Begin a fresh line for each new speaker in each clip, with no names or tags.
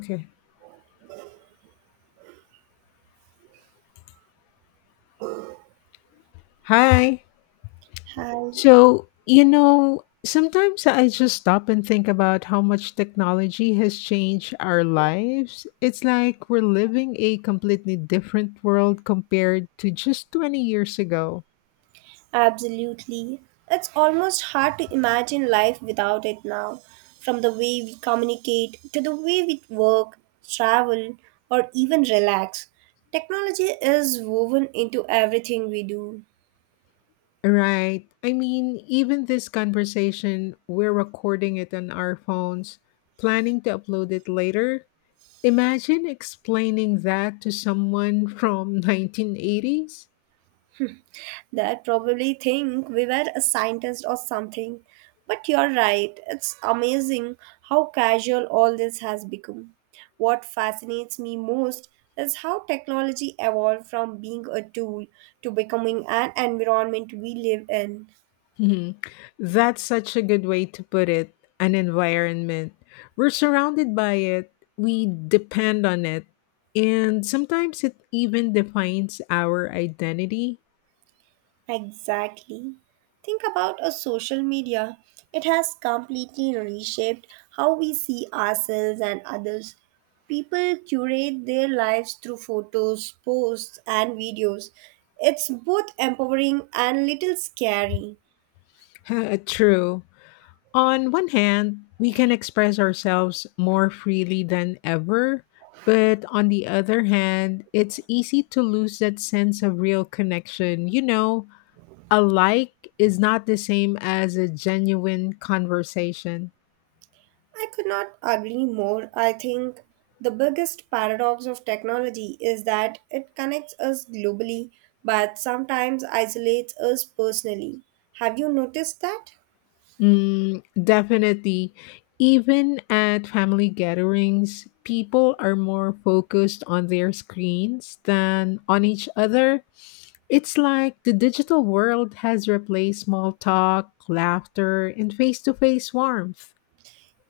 Okay. Hi.
Hi,
So, sometimes I just stop and think about how much technology has changed our lives. It's like we're living a completely different world compared to just 20 years ago.
absolutely. It's almost hard to imagine life without it now. From the way we communicate to the way we work, travel, or even relax, technology is woven into everything we do.
Right. I mean, even this conversation, we're recording it on our phones, planning to upload it later. Imagine explaining that to someone from 1980s.
That probably think we were a scientist or something. But you're right, it's amazing how casual all this has become. What fascinates me most is how technology evolved from being a tool to becoming an environment we live in.
Mhm. That's such a good way to put it an environment. We're surrounded by it, we depend on it, and sometimes it even defines our identity.
Exactly. Think about a social media. It has completely reshaped how we see ourselves and others. People curate their lives through photos, posts, and videos. It's both empowering and little scary.
True. On one hand, we can express ourselves more freely than ever, but on the other hand, it's easy to lose that sense of real connection. A like is not the same as a genuine conversation.
I could not agree more. I think the biggest paradox of technology is that it connects us globally but sometimes isolates us personally. Have you noticed that?
Mm, definitely. Even at family gatherings, people are more focused on their screens than on each other. It's like the digital world has replaced small talk, laughter, and face to face warmth.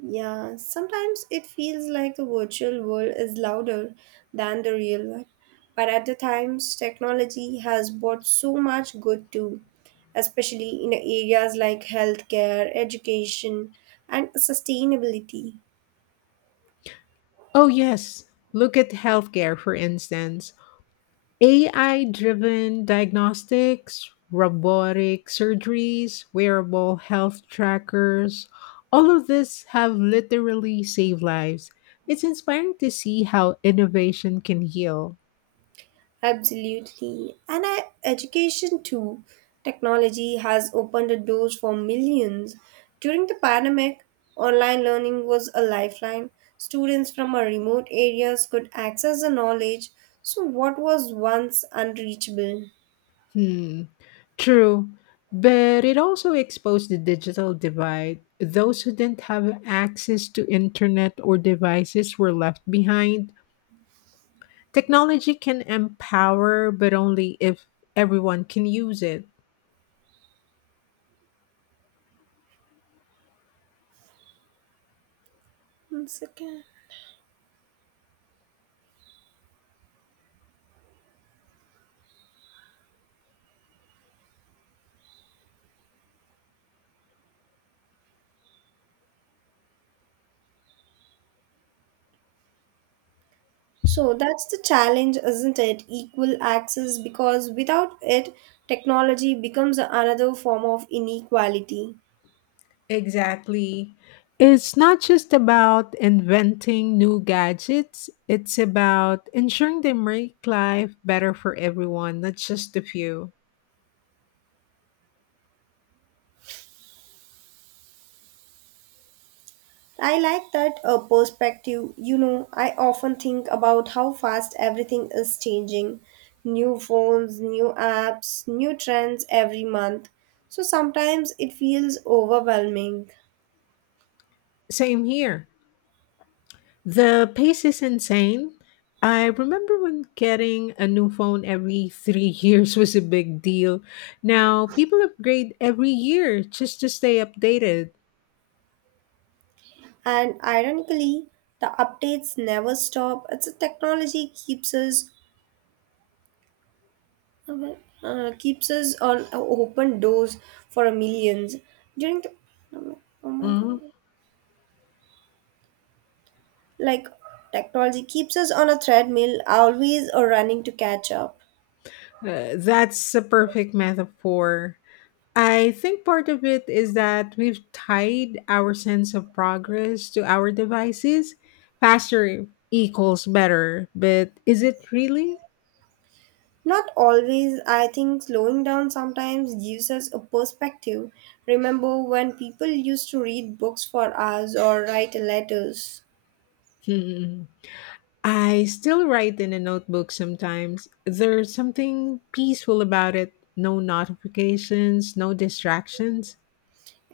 Yeah, sometimes it feels like the virtual world is louder than the real one. But at the times, technology has brought so much good too, especially in areas like healthcare, education, and sustainability.
Oh, yes. Look at healthcare, for instance. AI driven diagnostics, robotic surgeries, wearable health trackers, all of this have literally saved lives. It's inspiring to see how innovation can heal.
Absolutely. And I, education too. Technology has opened the doors for millions. During the pandemic, online learning was a lifeline. Students from a remote areas could access the knowledge. So what was once unreachable?
Hmm, true. But it also exposed the digital divide. Those who didn't have access to internet or devices were left behind. Technology can empower, but only if everyone can use it.
One second. So that's the challenge, isn't it? Equal access because without it, technology becomes another form of inequality.
Exactly. It's not just about inventing new gadgets, it's about ensuring they make life better for everyone, not just a few.
I like that perspective. You know, I often think about how fast everything is changing. New phones, new apps, new trends every month. So sometimes it feels overwhelming.
Same here. The pace is insane. I remember when getting a new phone every three years was a big deal. Now, people upgrade every year just to stay updated.
And ironically, the updates never stop. It's a technology keeps us on open doors for millions. During the oh my
Mhm.
god. Like, technology keeps us on a treadmill, always or running to catch up.
That's a perfect metaphor. I think part of it is that we've tied our sense of progress to our devices. Faster equals better, but is it really?
Not always, I think slowing down sometimes gives us a perspective. Remember when people used to read books for us or write letters?
Hmm. I still write in a notebook sometimes. There's something peaceful about it. No notifications, no distractions.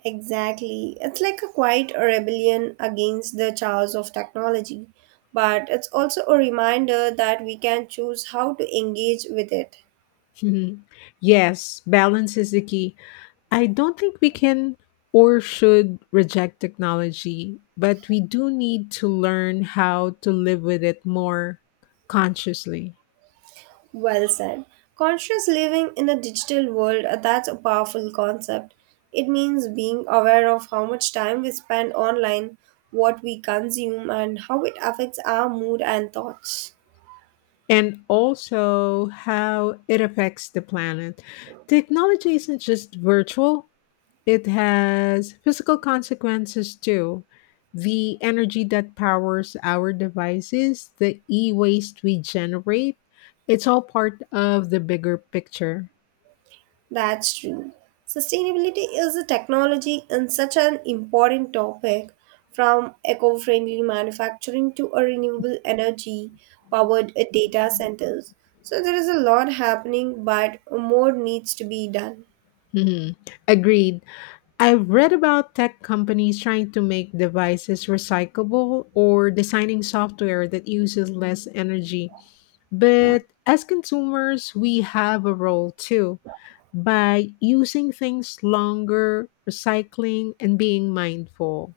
Exactly. It's like a quiet rebellion against the chaos of technology, but it's also a reminder that we can choose how to engage with it.
Yes, balance is the key. I don't think we can or should reject technology, but we do need to learn how to live with it more consciously,
Well said. Conscious living in a digital world, that's a powerful concept. It means being aware of how much time we spend online, what we consume, and how it affects our mood and thoughts.
and also how it affects the planet. Technology isn't just virtual, it has physical consequences too. The energy that powers our devices, the e waste we generate, it's all part of the bigger picture.
That's true. Sustainability is a technology and such an important topic, from eco friendly manufacturing to a renewable energy powered data centers. So, there is a lot happening, but more needs to be done.
Mhm. Agreed. I've read about tech companies trying to make devices recyclable or designing software that uses less energy. But as consumers, we have a role too. By using things longer, recycling, and being mindful.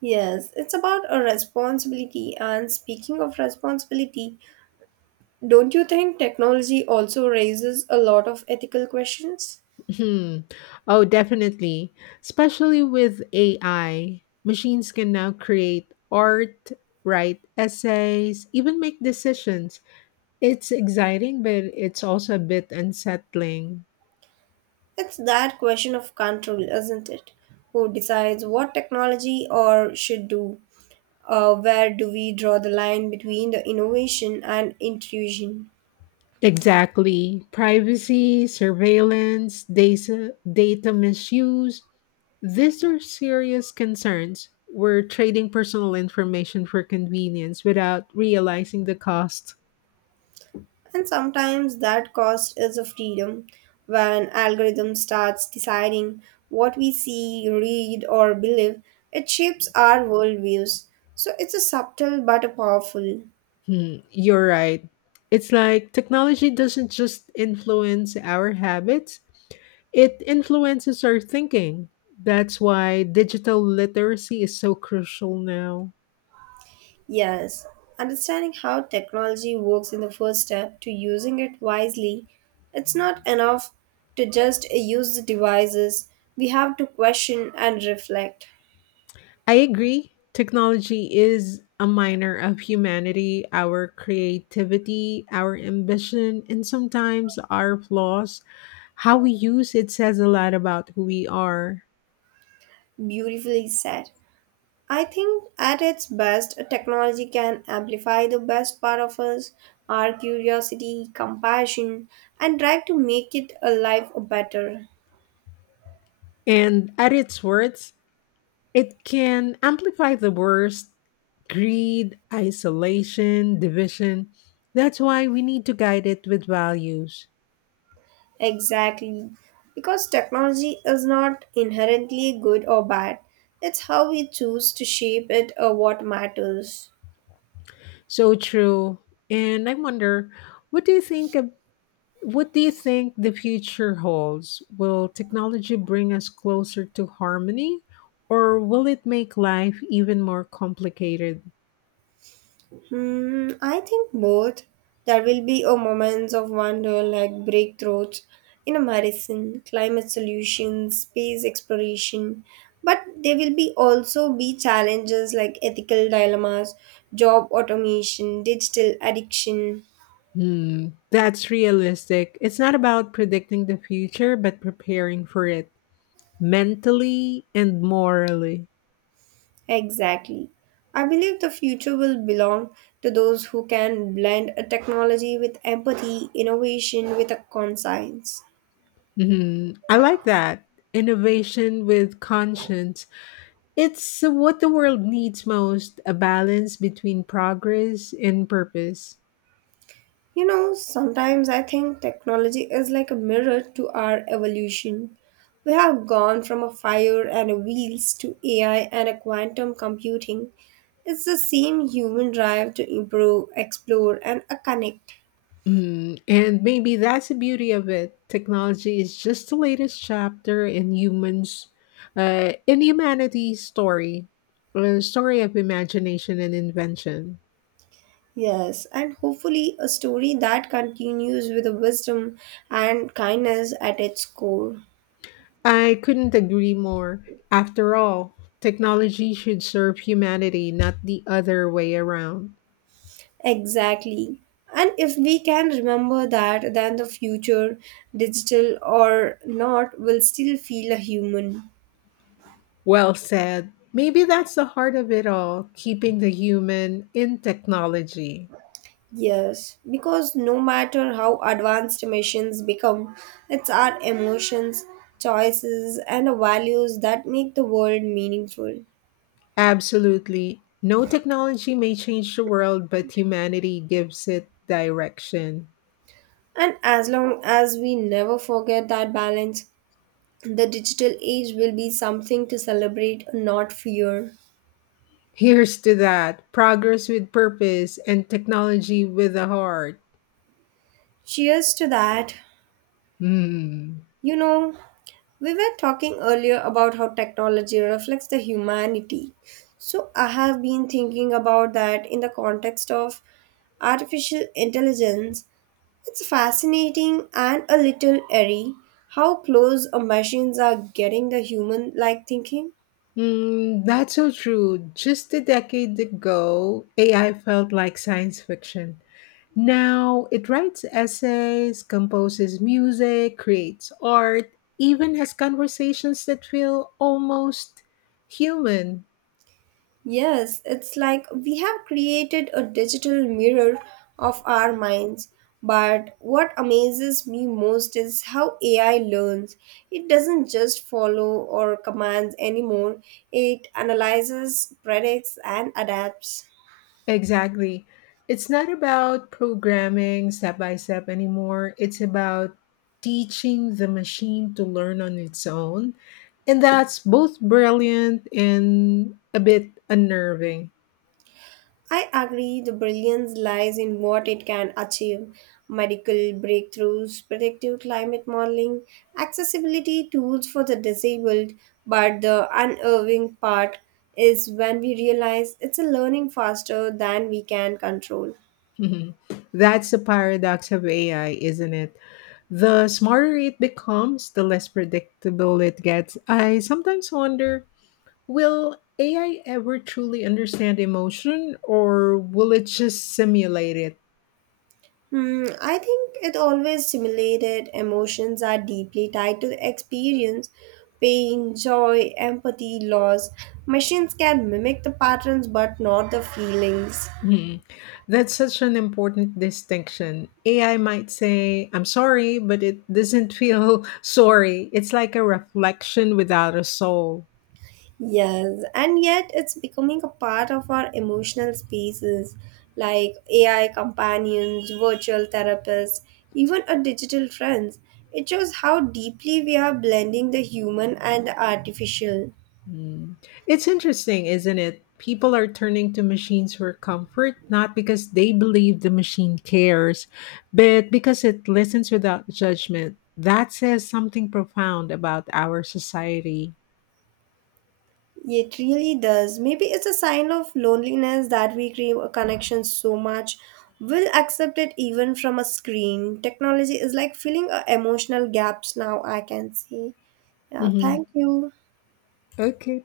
Yes, it's about a responsibility. And speaking of responsibility, don't you think technology also raises a lot of ethical questions?
Hmm. Oh, definitely. Especially with AI, machines can now create art, write essays, even make decisions. It's exciting, but it's also a bit unsettling.
It's that question of control, isn't it? Who decides what technology or should do? Where do we draw the line between the innovation and intrusion?
Exactly. Privacy, surveillance, data misuse. These are serious concerns. We're trading personal information for convenience without realizing the cost.
And sometimes that cost is a freedom when algorithm starts deciding what we see, read, or believe. It shapes our worldviews. So it's a subtle but a powerful.
Hmm, you're right. It's like technology doesn't just influence our habits, it influences our thinking. That's why digital literacy is so crucial now.
Yes, understanding how technology works in the first step to using it wisely. It's not enough to just use the devices. We have to question and reflect.
I agree. Technology is a miner of humanity, our creativity, our ambition, and sometimes our flaws. How we use it says a lot about who we are.
Beautifully said. I think at its best, technology can amplify the best part of us, our curiosity, compassion, and drive to make it a life better.
And at its worst, it can amplify the worst greed, isolation, division. That's why we need to guide it with values.
Exactly. Because technology is not inherently good or bad, it's how we choose to shape it or what matters.
So true. And I wonder, what do you think what do you think the future holds? Will technology bring us closer to harmony or will it make life even more complicated?
Hmm, I think both. There will be a moments of wonder like breakthroughs in a medicine, climate solutions, space exploration, but there will be also be challenges like ethical dilemmas, job automation, digital addiction.
Hmm, that's realistic. It's not about predicting the future, but preparing for it mentally and morally.
Exactly. I believe the future will belong to those who can blend a technology with empathy, innovation with a conscience.
Hmm, I like that. Innovation with conscience. It's what the world needs most a balance between progress and purpose.
You know, sometimes I think technology is like a mirror to our evolution. We have gone from a fire and a wheels to AI and a quantum computing. It's the same human drive to improve, explore, and connect.
Mm, and maybe that's the beauty of it. Technology is just the latest chapter in humans, in humanity's story, a story of imagination and invention.
Yes, and hopefully a story that continues with the wisdom and kindness at its core.
I couldn't agree more. After all, technology should serve humanity, not the other way around.
Exactly. And if we can remember that, then the future, digital or not, will still feel a human.
Well said. Maybe that's the heart of it all, keeping the human in technology.
Yes, because no matter how advanced machines become, it's our emotions, choices, and values that make the world meaningful.
Absolutely. No technology may change the world, but humanity gives it direction.
And as long as we never forget that balance, the digital age will be something to celebrate, not fear.
Here's to that progress with purpose and technology with a heart.
Cheers to that.
Hmm.
You know, we were talking earlier about how technology reflects the humanity. So I have been thinking about that in the context of artificial intelligence. It's fascinating and a little eerie how close machines are getting the human like thinking.
Mm, that's so true. Just a decade ago, AI felt like science fiction. Now it writes essays, composes music, creates art, even has conversations that feel almost human.
Yes, it's like we have created a digital mirror of our minds. But what amazes me most is how AI learns. It doesn't just follow or commands anymore, it analyzes, predicts, and adapts.
Exactly. It's not about programming step by step anymore. It's about teaching the machine to learn on its own. And that's both brilliant and a bit unnerving.
I agree the brilliance lies in what it can achieve medical breakthroughs, predictive climate modeling, accessibility tools for the disabled. But the unnerving part is when we realize it's a learning faster than we can control.
Mhm. That's the paradox of AI, isn't it? The smarter it becomes, the less predictable it gets. I sometimes wonder, will AI ever truly understand emotion or will it just simulate it?
Hmm, I think it always simulated emotions are deeply tied to the experience, pain, joy, empathy, loss. Machines can mimic the patterns but not the feelings.
Hmm. That's such an important distinction. AI might say, I'm sorry, but it doesn't feel sorry. It's like a reflection without a soul.
Yes, and yet it's becoming a part of our emotional spaces like AI companions, virtual therapists, even our digital friends. It shows how deeply we are blending the human and the artificial.
Mm. It's interesting, isn't it? People are turning to machines for comfort, not because they believe the machine cares, but because it listens without judgment. That says something profound about our society.
It really does. Maybe it's a sign of loneliness that we crave a connection so much. We'll accept it even from a screen. Technology is like filling our emotional gaps now, I can see. Yeah,
Hmm.
thank you.
Okay.